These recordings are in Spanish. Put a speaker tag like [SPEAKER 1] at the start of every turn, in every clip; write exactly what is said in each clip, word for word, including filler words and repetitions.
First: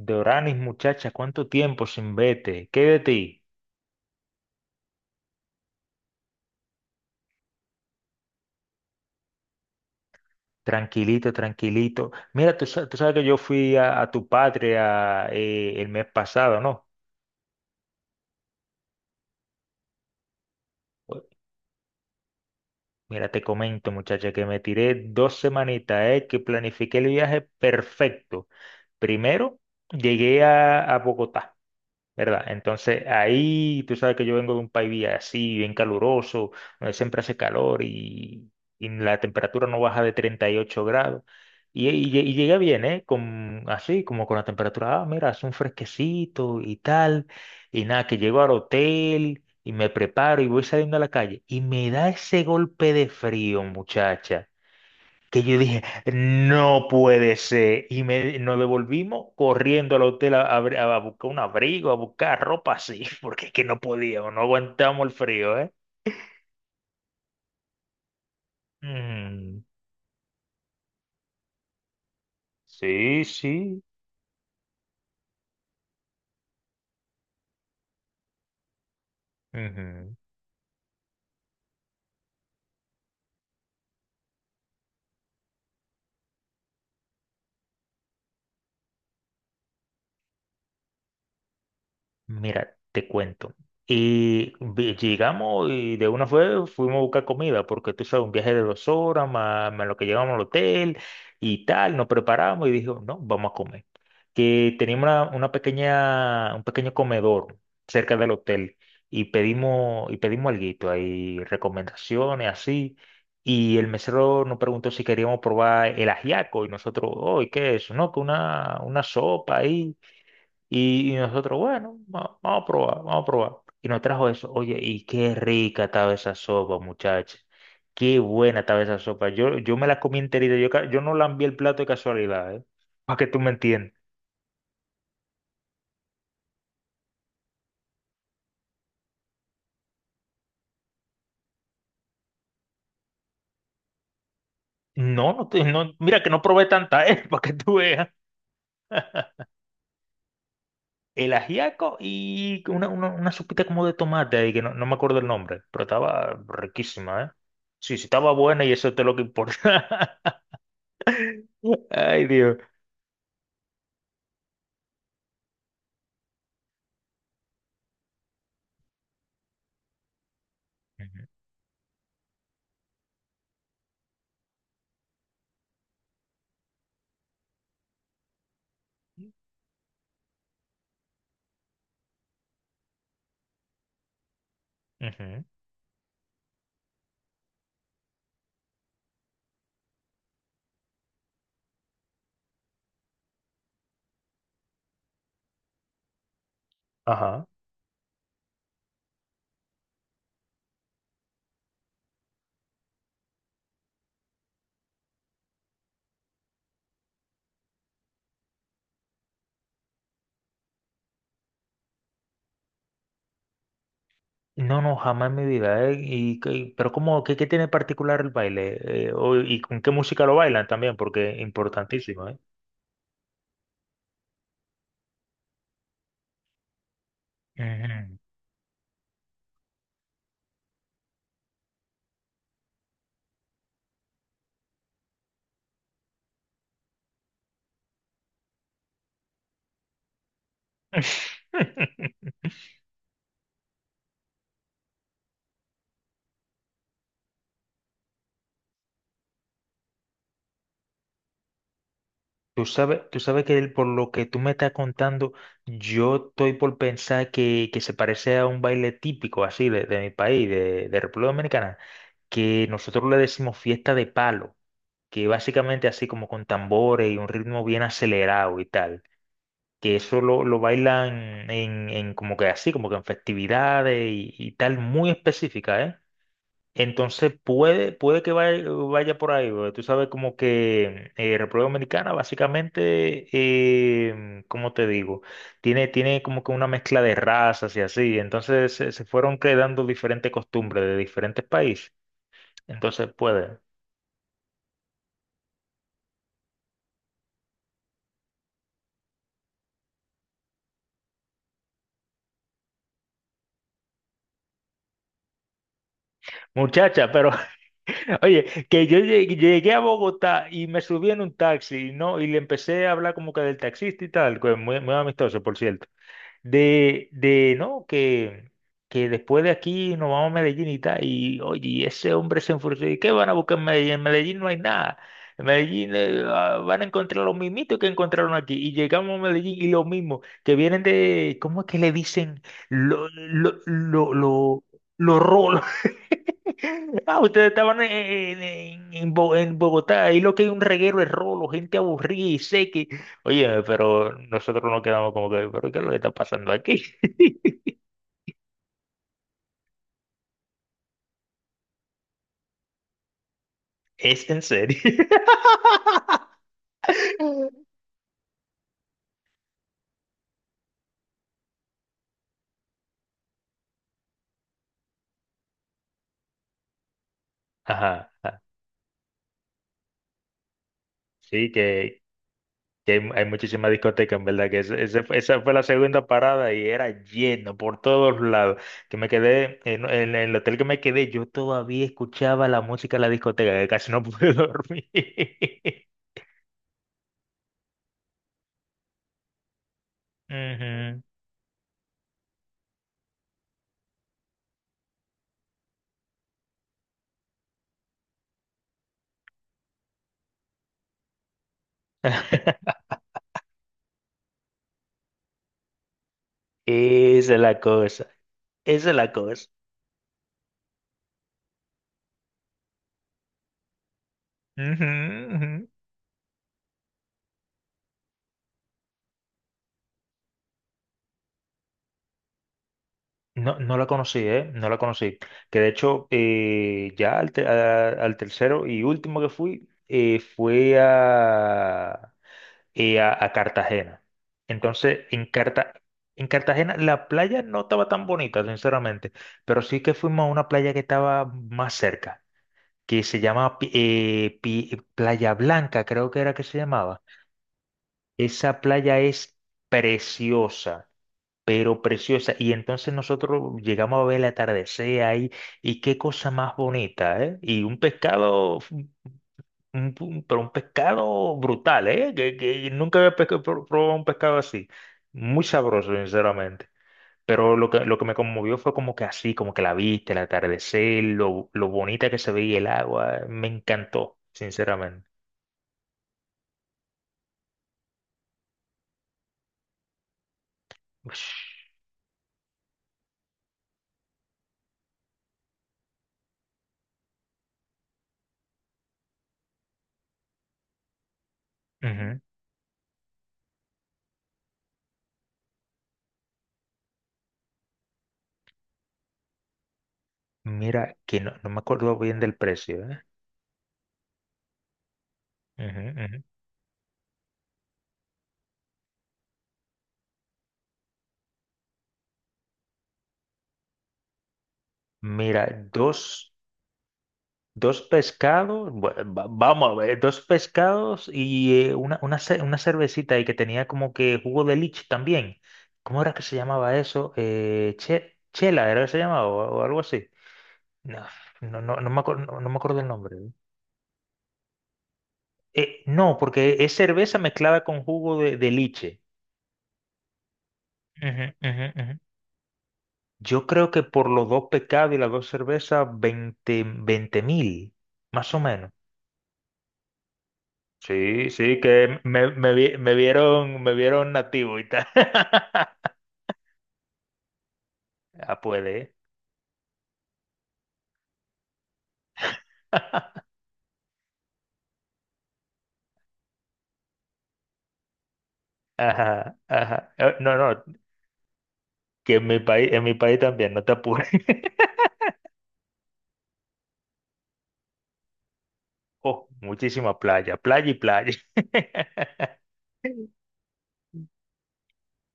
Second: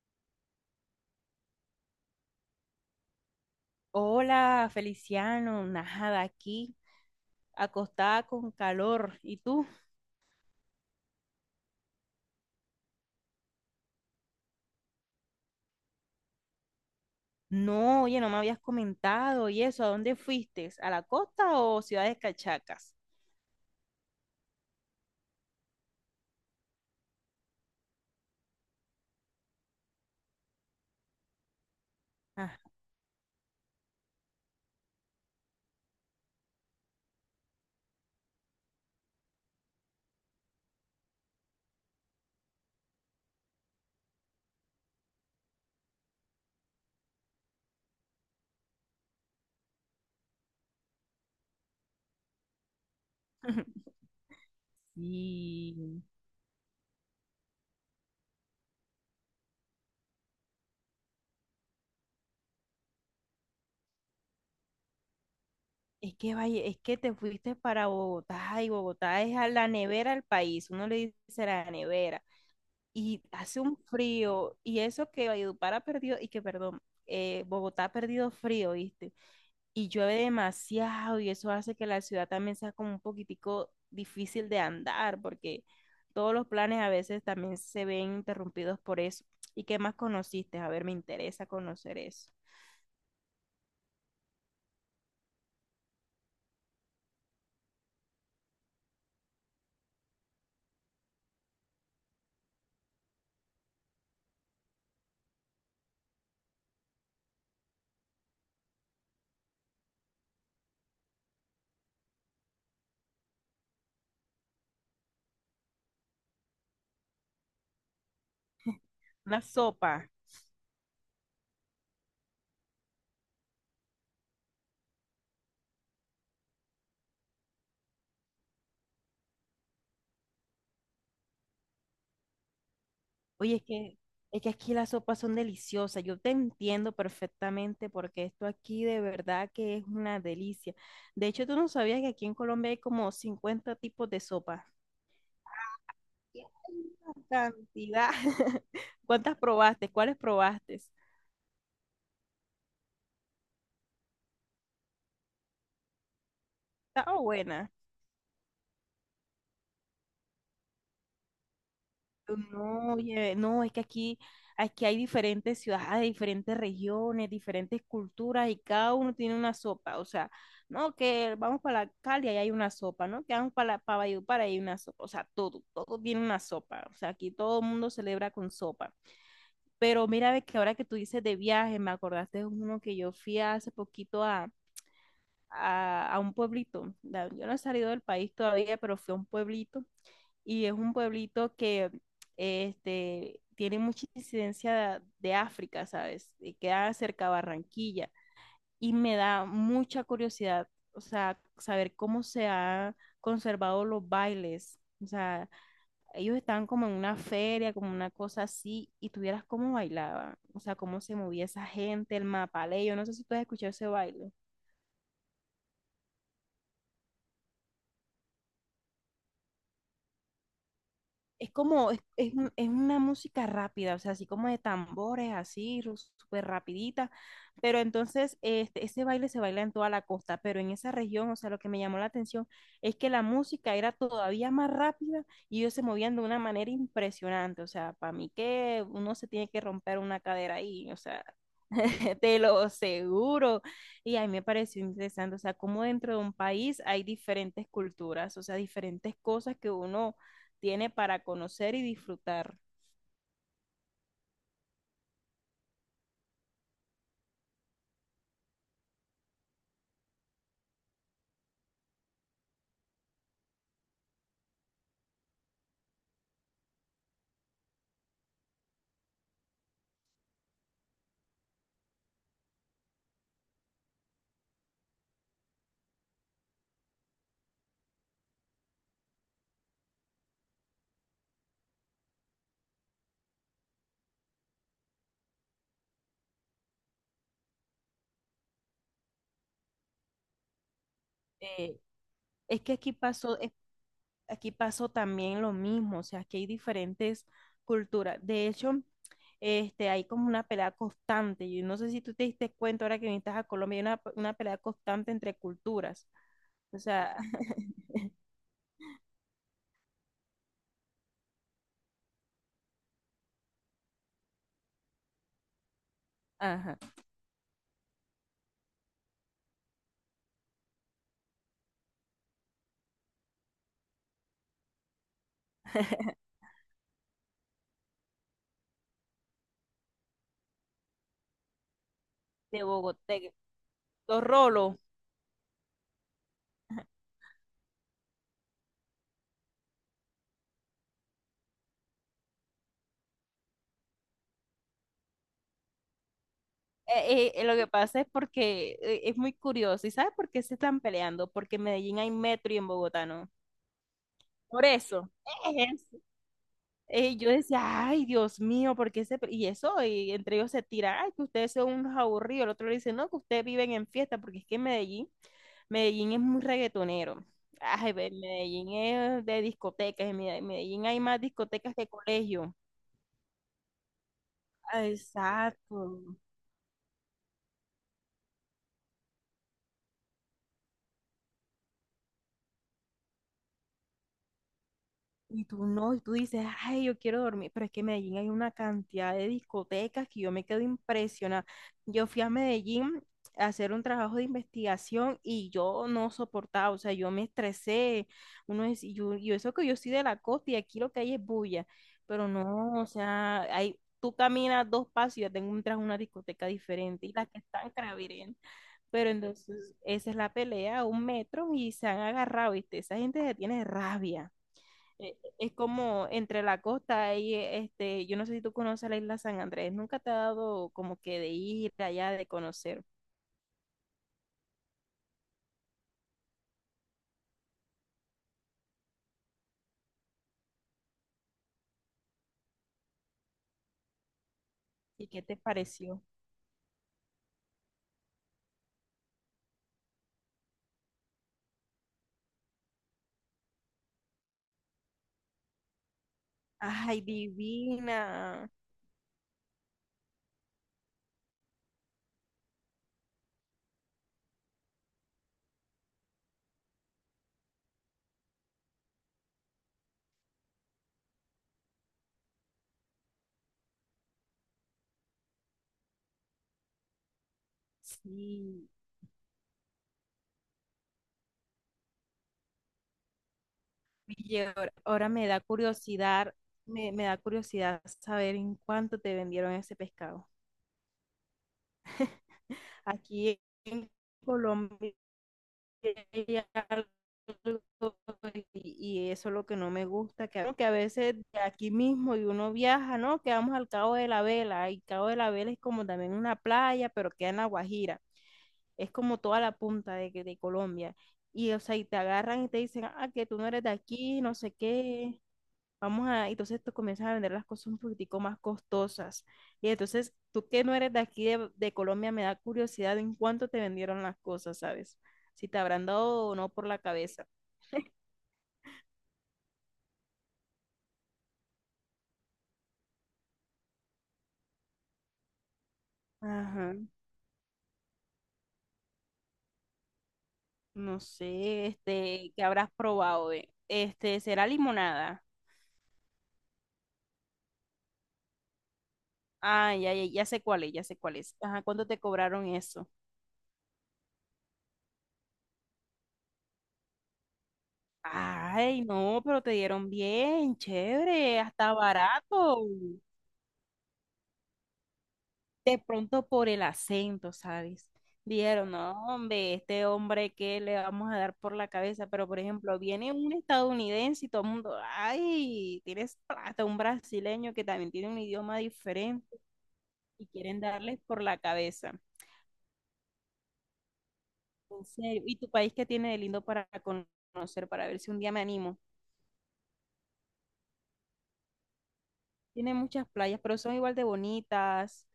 [SPEAKER 1] Doranis, muchacha, ¿cuánto tiempo sin vete? ¿Qué de ti?
[SPEAKER 2] Hola, Feliciano, nada, aquí, acostada con calor. ¿Y tú?
[SPEAKER 1] Tranquilito, tranquilito. Mira, tú, sa- tú sabes que yo fui a, a tu patria eh, el mes pasado, ¿no?
[SPEAKER 2] No, oye, no me habías comentado y eso, ¿a dónde fuiste? ¿A la
[SPEAKER 1] Pues,
[SPEAKER 2] costa o ciudades cachacas?
[SPEAKER 1] mira, te comento, muchacha, que me tiré dos semanitas, eh, que planifiqué el viaje perfecto. Primero, llegué a, a Bogotá. ¿Verdad?
[SPEAKER 2] Ah,
[SPEAKER 1] Entonces ahí tú sabes que yo vengo de un país así, bien caluroso, donde siempre hace calor y, y la temperatura no baja de treinta y ocho grados. Y, y, lle- y llegué bien, ¿eh? Con, así, como con la temperatura, ah, mira, hace un fresquecito y tal. Y nada, que llego al hotel y me preparo y voy saliendo a la calle. Y me da ese golpe de frío, muchacha, que yo dije,
[SPEAKER 2] sí.
[SPEAKER 1] no puede ser. Y me, nos devolvimos corriendo al hotel a, a- a buscar un abrigo, a buscar ropa así, porque es que no podíamos, no aguantamos el frío, ¿eh?
[SPEAKER 2] Es que vaya, es que te fuiste para Bogotá y Bogotá es a
[SPEAKER 1] Mm,
[SPEAKER 2] la nevera del país, uno le dice la nevera. Y
[SPEAKER 1] sí,
[SPEAKER 2] hace un
[SPEAKER 1] sí.
[SPEAKER 2] frío, y eso que Valledupar ha perdido, y que perdón, eh, Bogotá ha perdido frío, ¿viste? Y llueve
[SPEAKER 1] Ujú.
[SPEAKER 2] demasiado y eso hace que la ciudad también sea como un poquitico difícil de andar porque todos los planes a veces también se ven interrumpidos por eso. ¿Y qué más conociste? A ver, me interesa conocer eso.
[SPEAKER 1] Mira, te cuento. Y vi- llegamos y de una fue fuimos a buscar comida, porque tú sabes, un viaje de dos horas, más, más lo que llegamos al hotel y tal, nos preparamos y dijo, no, vamos a comer. Que teníamos una, una pequeña, un pequeño comedor cerca del hotel y pedimos, y pedimos alguito, hay recomendaciones así. Y el mesero nos preguntó si queríamos probar el ajiaco y nosotros, oh, ¿y qué es eso? No, que una, una
[SPEAKER 2] La
[SPEAKER 1] sopa
[SPEAKER 2] sopa.
[SPEAKER 1] ahí y, y nosotros, bueno, va- vamos a probar, vamos a probar. Y nos trajo eso. Oye, y qué rica estaba esa sopa, muchachos. Qué buena estaba esa sopa. Yo, yo me la comí enterita. Yo, ca- yo no lambí el plato de casualidad, ¿eh? Para que tú me
[SPEAKER 2] Oye, es
[SPEAKER 1] entiendas.
[SPEAKER 2] que, es que aquí las sopas son deliciosas. Yo te entiendo perfectamente porque esto aquí de verdad que es una delicia. De hecho, tú no sabías que aquí en Colombia hay como cincuenta tipos de sopa.
[SPEAKER 1] No, no, te- no, mira que
[SPEAKER 2] Y
[SPEAKER 1] no
[SPEAKER 2] hay
[SPEAKER 1] probé tanta,
[SPEAKER 2] una
[SPEAKER 1] ¿eh? Para que tú veas.
[SPEAKER 2] cantidad. ¿Cuántas probaste? ¿Cuáles probaste?
[SPEAKER 1] El ajiaco y una, una, una sopita como de tomate ahí, que no, no me acuerdo el nombre, pero estaba
[SPEAKER 2] Estaba
[SPEAKER 1] riquísima, ¿eh?
[SPEAKER 2] buena.
[SPEAKER 1] Sí, sí, estaba buena y eso es lo que importa. Ay,
[SPEAKER 2] Yo,
[SPEAKER 1] Dios.
[SPEAKER 2] No, oye, no, es que aquí, aquí hay diferentes ciudades, diferentes regiones, diferentes culturas y cada uno tiene una sopa. O sea, no,
[SPEAKER 1] Ujú,
[SPEAKER 2] que vamos para la Cali y hay una sopa, ¿no? Que vamos para la, para Valledupar y hay una sopa. O sea, todo, todo tiene una sopa. O sea, aquí todo el mundo celebra con sopa. Pero mira, ve que ahora que tú dices de viaje, me acordaste de uno que yo fui hace poquito
[SPEAKER 1] ujú.
[SPEAKER 2] a, a un pueblito. La- Yo no he salido del país todavía, pero fui a un pueblito y es un pueblito que este, tiene mucha incidencia de, de África, ¿sabes? Y queda cerca de
[SPEAKER 1] Ajá.
[SPEAKER 2] Barranquilla y me da mucha curiosidad, o sea, saber cómo se han conservado los bailes. O sea, ellos estaban como en una feria, como una cosa así, y tuvieras cómo bailaban, o sea, cómo se movía esa gente, el mapalé, yo no sé si tú has escuchado ese baile.
[SPEAKER 1] No, no, jamás en mi vida. ¿Eh? Y, que- pero ¿cómo, qué, qué tiene particular el baile? Eh, o- ¿y con qué música lo bailan también? Porque es
[SPEAKER 2] Es como, es,
[SPEAKER 1] importantísimo,
[SPEAKER 2] es
[SPEAKER 1] ¿eh?
[SPEAKER 2] un- es una música rápida, o sea, así como de tambores, así, ru- súper rapidita, pero
[SPEAKER 1] Ujú.
[SPEAKER 2] entonces este, ese baile se baila en toda la costa, pero en esa región, o sea, lo que me llamó la atención es que la música era todavía más rápida y ellos se movían de una manera impresionante, o sea, para mí que uno se tiene que romper una cadera ahí, o sea, te lo seguro. Y a mí me pareció interesante, o sea, cómo dentro de un país hay diferentes culturas, o sea, diferentes cosas que uno tiene para conocer y disfrutar.
[SPEAKER 1] Tú sabes, tú sabes que el- por lo que tú me estás contando, yo estoy por pensar que, que se parece a un baile típico así de, de mi país, de, de República Dominicana, que nosotros le decimos fiesta de palo, que básicamente así como con tambores y un ritmo bien acelerado y tal, que eso lo, lo bailan en, en como que así, como que en festividades y, y tal, muy específica, ¿eh? Entonces puede, puede que vaya, vaya por ahí, porque tú sabes como que eh, República Dominicana básicamente, eh, ¿cómo te digo? Tiene, tiene como que una mezcla de razas y así, entonces se, se fueron creando diferentes costumbres de diferentes
[SPEAKER 2] Eh,
[SPEAKER 1] países,
[SPEAKER 2] es que aquí
[SPEAKER 1] entonces
[SPEAKER 2] pasó, es-
[SPEAKER 1] puede.
[SPEAKER 2] aquí pasó también lo mismo, o sea, aquí hay diferentes culturas. De hecho, este, hay como una pelea constante. Yo no sé si tú te diste cuenta ahora que viniste a Colombia, hay una, una pelea constante entre culturas. O
[SPEAKER 1] Muchacha,
[SPEAKER 2] sea,
[SPEAKER 1] pero Oye, que yo llegué, llegué a Bogotá y me subí en un taxi, ¿no? Y le empecé a hablar como que del taxista y tal, que muy, muy amistoso, por cierto,
[SPEAKER 2] ajá,
[SPEAKER 1] de, de no, que, que después de aquí nos vamos a Medellín y tal, y oye, y ese hombre se enfureció. ¿Y qué van a buscar en Medellín? En Medellín no hay nada. En Medellín eh, ah, van a encontrar los mismitos que encontraron aquí. Y llegamos a Medellín y lo mismo, que vienen de, ¿cómo es que le dicen?
[SPEAKER 2] de
[SPEAKER 1] Lo,
[SPEAKER 2] Bogotá,
[SPEAKER 1] lo, lo,
[SPEAKER 2] los
[SPEAKER 1] lo,
[SPEAKER 2] rolos.
[SPEAKER 1] lo rolo. Ah, ustedes estaban en, en- en Bo- en Bogotá, ahí lo que hay un reguero de rolo, gente aburrida y seca. Oye, pero nosotros nos quedamos como que, ¿pero qué es lo que está pasando aquí?
[SPEAKER 2] Eh, eh, lo que pasa es porque eh, es muy curioso. ¿Y sabes por qué se están peleando? Porque en Medellín hay metro y en Bogotá no.
[SPEAKER 1] Es en
[SPEAKER 2] Por
[SPEAKER 1] serio.
[SPEAKER 2] eso. Es eso. Eh, yo decía, ay, Dios mío, ¿por qué se pe-?" Y eso, y entre ellos se tira, ay, que ustedes son unos aburridos. El otro le dice, no, que ustedes viven en fiesta, porque es que en Medellín, Medellín es muy reggaetonero. Ay, ve,
[SPEAKER 1] Ajá, ajá.
[SPEAKER 2] Medellín es de discotecas, en Mede- Medellín hay más
[SPEAKER 1] Sí,
[SPEAKER 2] discotecas que
[SPEAKER 1] que,
[SPEAKER 2] colegio.
[SPEAKER 1] que hay, hay muchísimas discotecas, en verdad, que
[SPEAKER 2] Ah,
[SPEAKER 1] ese- ese fue- esa fue la segunda
[SPEAKER 2] exacto.
[SPEAKER 1] parada y era lleno por todos lados. Que me quedé, en, en el hotel que me quedé, yo todavía escuchaba la música de la discoteca, que casi no pude dormir.
[SPEAKER 2] Y tú no, y tú dices, ay, yo quiero dormir, pero es que en Medellín hay una cantidad de discotecas que yo me quedo
[SPEAKER 1] Ujú.
[SPEAKER 2] impresionada. Yo fui a Medellín a hacer un trabajo de investigación y yo no soportaba, o sea, yo me estresé. Uno es, y yo, y eso que yo soy de la costa y aquí lo que hay es bulla, pero no, o sea, hay, tú caminas dos pasos y ya tengo entras una discoteca diferente y las
[SPEAKER 1] Esa
[SPEAKER 2] que
[SPEAKER 1] es la
[SPEAKER 2] están
[SPEAKER 1] cosa,
[SPEAKER 2] craviren.
[SPEAKER 1] esa es
[SPEAKER 2] Pero
[SPEAKER 1] la cosa.
[SPEAKER 2] entonces, esa es la pelea, un metro y se han agarrado, ¿viste? Esa gente se tiene rabia
[SPEAKER 1] Ujú,
[SPEAKER 2] eh, es
[SPEAKER 1] ujú.
[SPEAKER 2] como entre la costa y eh, este, yo no sé si tú conoces la isla San Andrés, nunca te ha dado como que de ir allá, de conocer.
[SPEAKER 1] No, no la conocí, ¿eh? No la conocí. Que de hecho, eh, ya al, te- a- al tercero y último que fui, eh, fue a, eh, a, a Cartagena. Entonces,
[SPEAKER 2] ¿Y qué
[SPEAKER 1] en
[SPEAKER 2] te
[SPEAKER 1] Carta,
[SPEAKER 2] pareció?
[SPEAKER 1] en Cartagena la playa no estaba tan bonita, sinceramente, pero sí que fuimos a una playa que estaba más cerca, que se llama Pi- eh, Pi- Playa Blanca, creo que era que se
[SPEAKER 2] Ay,
[SPEAKER 1] llamaba.
[SPEAKER 2] divina.
[SPEAKER 1] Esa playa es preciosa, pero preciosa. Y entonces nosotros llegamos a ver el atardecer ahí, y qué cosa más bonita, ¿eh? Y un pescado, un- un- pero un pescado brutal, ¿eh? Que, que nunca había pesca- pro- probado un pescado así. Muy sabroso, sinceramente. Pero lo que, lo que me conmovió
[SPEAKER 2] Sí,
[SPEAKER 1] fue como que así, como que la vista, el atardecer, lo, lo bonita que se veía el agua. Eh, Me encantó,
[SPEAKER 2] oye, ahora, ahora,
[SPEAKER 1] sinceramente.
[SPEAKER 2] me da curiosidad, me, me da curiosidad saber en cuánto te vendieron ese pescado.
[SPEAKER 1] Ush,
[SPEAKER 2] Aquí en Colombia hay algo, y, y eso es lo que no me gusta, que, que a veces de aquí mismo
[SPEAKER 1] ujú.
[SPEAKER 2] y uno viaja, ¿no? Que vamos al Cabo de la Vela, y Cabo de la Vela es como también una playa, pero queda en La Guajira, es como toda la punta de, de Colombia,
[SPEAKER 1] Mira, que no, no
[SPEAKER 2] y
[SPEAKER 1] me
[SPEAKER 2] o sea, y te
[SPEAKER 1] acuerdo bien del
[SPEAKER 2] agarran y te dicen,
[SPEAKER 1] precio, ¿eh?
[SPEAKER 2] ah, que tú no eres de aquí, no sé qué.
[SPEAKER 1] Ujú,
[SPEAKER 2] Vamos
[SPEAKER 1] ujú.
[SPEAKER 2] a, entonces tú comienzas a vender las cosas un poquitico más costosas. Y entonces, tú que no eres de aquí de, de Colombia, me da curiosidad en cuánto te vendieron las cosas, ¿sabes?
[SPEAKER 1] Mira,
[SPEAKER 2] Si te habrán dado
[SPEAKER 1] dos.
[SPEAKER 2] o no por la cabeza.
[SPEAKER 1] Dos pescados, bue- va- vamos a ver, dos pescados y eh, una, una, ce- una cervecita y que tenía como que jugo de lich también. ¿Cómo era que se llamaba
[SPEAKER 2] Ajá.
[SPEAKER 1] eso? Eh, che- chela, ¿era que se llamaba o, o algo así?
[SPEAKER 2] No
[SPEAKER 1] No, no,
[SPEAKER 2] sé,
[SPEAKER 1] no, no me acuerdo,
[SPEAKER 2] este,
[SPEAKER 1] no,
[SPEAKER 2] ¿qué
[SPEAKER 1] no me
[SPEAKER 2] habrás
[SPEAKER 1] acuerdo el nombre. ¿Eh?
[SPEAKER 2] probado? ¿Eh? Este, ¿será limonada?
[SPEAKER 1] Eh, no, porque es cerveza mezclada con jugo de, de liche.
[SPEAKER 2] Ah, ya, ya, ya sé cuál es, ya sé cuál
[SPEAKER 1] Ujú,
[SPEAKER 2] es. Ajá,
[SPEAKER 1] ujú,
[SPEAKER 2] ¿cuánto
[SPEAKER 1] ujú.
[SPEAKER 2] te cobraron eso?
[SPEAKER 1] Yo creo que por los dos pescados y las dos cervezas, veinte mil, más o menos.
[SPEAKER 2] Ay, no, pero te dieron bien,
[SPEAKER 1] Sí,
[SPEAKER 2] chévere,
[SPEAKER 1] sí,
[SPEAKER 2] hasta
[SPEAKER 1] que me, me
[SPEAKER 2] barato.
[SPEAKER 1] vi- me vieron, me vieron nativo y tal.
[SPEAKER 2] De pronto por el acento, ¿sabes?
[SPEAKER 1] Ah,
[SPEAKER 2] Dijeron, no,
[SPEAKER 1] puede.
[SPEAKER 2] hombre, este hombre que le vamos a dar por la cabeza, pero por ejemplo, viene un estadounidense y todo el mundo, ay, tienes plata, un brasileño que también tiene un idioma diferente
[SPEAKER 1] Ajá, ajá. Eh,
[SPEAKER 2] y
[SPEAKER 1] No,
[SPEAKER 2] quieren
[SPEAKER 1] no,
[SPEAKER 2] darles por la cabeza.
[SPEAKER 1] que en mi país, en mi país también, no te apures.
[SPEAKER 2] En serio, ¿y tu país qué tiene de lindo para conocer, para ver si un día me animo?
[SPEAKER 1] Oh, muchísima playa, playa y playa.
[SPEAKER 2] Tiene muchas playas, pero son igual de bonitas.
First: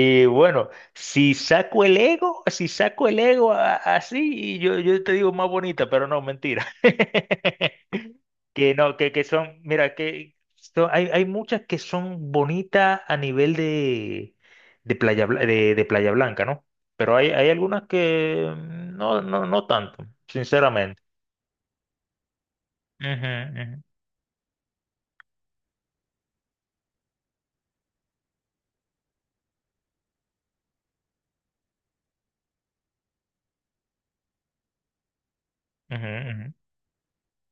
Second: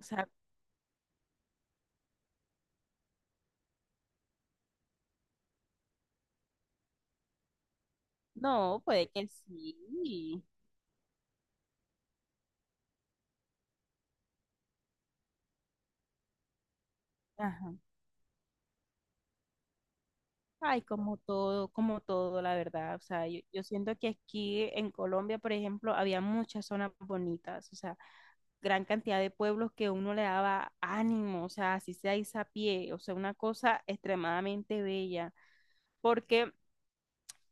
[SPEAKER 2] O sea,
[SPEAKER 1] bueno, si saco el ego, si saco el ego a- así, yo, yo te digo más bonita, pero no, mentira. Que
[SPEAKER 2] no,
[SPEAKER 1] no,
[SPEAKER 2] puede
[SPEAKER 1] que, que
[SPEAKER 2] que
[SPEAKER 1] son, mira, que
[SPEAKER 2] sí.
[SPEAKER 1] son- hay, hay muchas que son bonitas a nivel de, de Playa, Bla- de, de Playa Blanca, ¿no? Pero hay, hay
[SPEAKER 2] Ajá.
[SPEAKER 1] algunas que mm, no, no, no tanto,
[SPEAKER 2] Ay,
[SPEAKER 1] sinceramente.
[SPEAKER 2] como todo, como todo, la verdad. O sea,
[SPEAKER 1] Ujú,
[SPEAKER 2] yo, yo
[SPEAKER 1] ujú,
[SPEAKER 2] siento que aquí en Colombia, por ejemplo, había muchas zonas bonitas, o sea, gran cantidad de pueblos que uno le daba ánimo, o sea, así sea pie, o sea, una cosa extremadamente bella,
[SPEAKER 1] ujú,
[SPEAKER 2] porque
[SPEAKER 1] ujú.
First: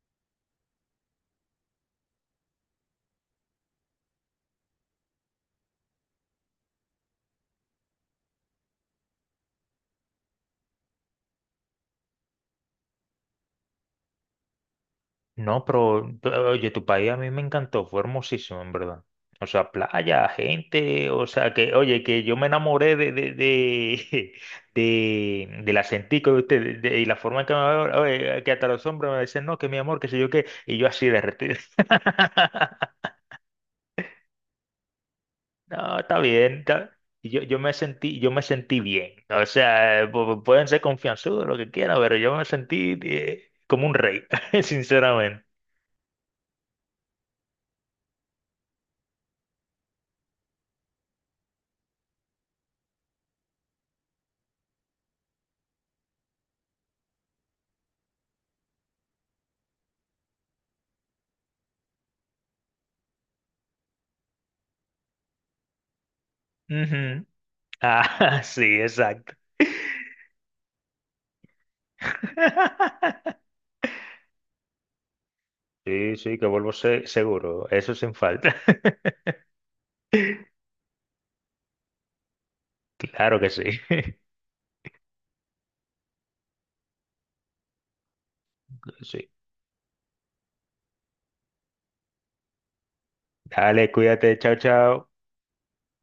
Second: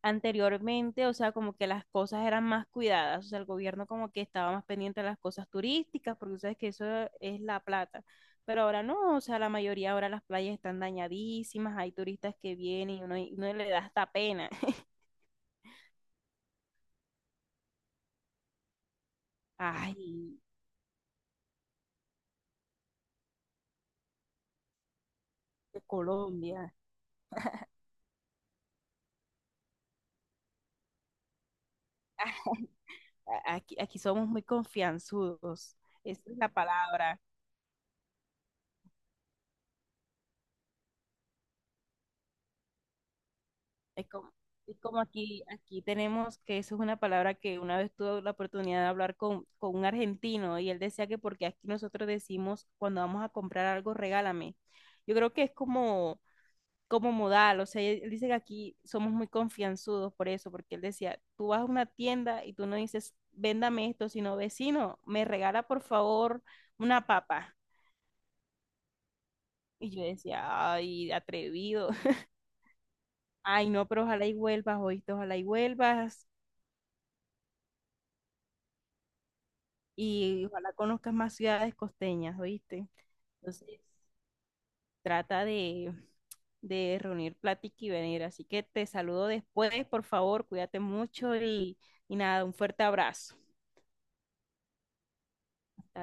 [SPEAKER 2] anteriormente, o sea, como que las cosas eran más cuidadas, o sea, el gobierno como que estaba más pendiente de las cosas turísticas, porque sabes que eso es la plata, pero ahora no, o sea, la mayoría ahora las playas están dañadísimas, hay turistas que vienen y uno, y uno le da hasta pena.
[SPEAKER 1] No, pero pero, oye, tu país a mí me encantó, fue hermosísimo, en verdad. O sea,
[SPEAKER 2] Ay,
[SPEAKER 1] playa, gente, o sea, que, oye, que yo me enamoré de, de, de, de- del
[SPEAKER 2] de
[SPEAKER 1] acentico de
[SPEAKER 2] Colombia.
[SPEAKER 1] ustedes, de- y la forma en que me hablaban, oye, que hasta los hombres me decían, no, que mi amor, que sé yo qué, y yo así derretido.
[SPEAKER 2] Ah, a- aquí, aquí somos muy confianzudos,
[SPEAKER 1] No, está
[SPEAKER 2] esa es la
[SPEAKER 1] bien, está-
[SPEAKER 2] palabra.
[SPEAKER 1] y Yo, yo me sentí, yo me sentí bien. O sea, eh, pu- pueden ser confianzudos, lo que quieran, pero yo me sentí eh, como un
[SPEAKER 2] Es
[SPEAKER 1] rey,
[SPEAKER 2] como, es como aquí,
[SPEAKER 1] sinceramente.
[SPEAKER 2] aquí tenemos que eso es una palabra que una vez tuve la oportunidad de hablar con, con un argentino y él decía que porque aquí nosotros decimos cuando vamos a comprar algo, regálame. Yo creo que es como, como modal, o sea, él dice que aquí somos muy confianzudos por eso, porque él decía, tú vas a una tienda y tú no dices, véndame esto, sino vecino, me regala por favor una
[SPEAKER 1] Ujú.
[SPEAKER 2] papa.
[SPEAKER 1] Ah, sí, exacto.
[SPEAKER 2] Y yo decía, ay, atrevido. Ay, no, pero ojalá y vuelvas, oíste, ojalá y
[SPEAKER 1] Sí,
[SPEAKER 2] vuelvas.
[SPEAKER 1] sí, que vuelvo se- seguro. Eso sin falta.
[SPEAKER 2] Y ojalá conozcas más ciudades costeñas, ¿oíste?
[SPEAKER 1] Claro que sí.
[SPEAKER 2] Entonces, trata de, de, reunir plática y venir. Así que te saludo
[SPEAKER 1] Sí.
[SPEAKER 2] después, por favor, cuídate mucho y, y nada, un fuerte abrazo.
[SPEAKER 1] Dale, cuídate. Chao, chao.
[SPEAKER 2] Hasta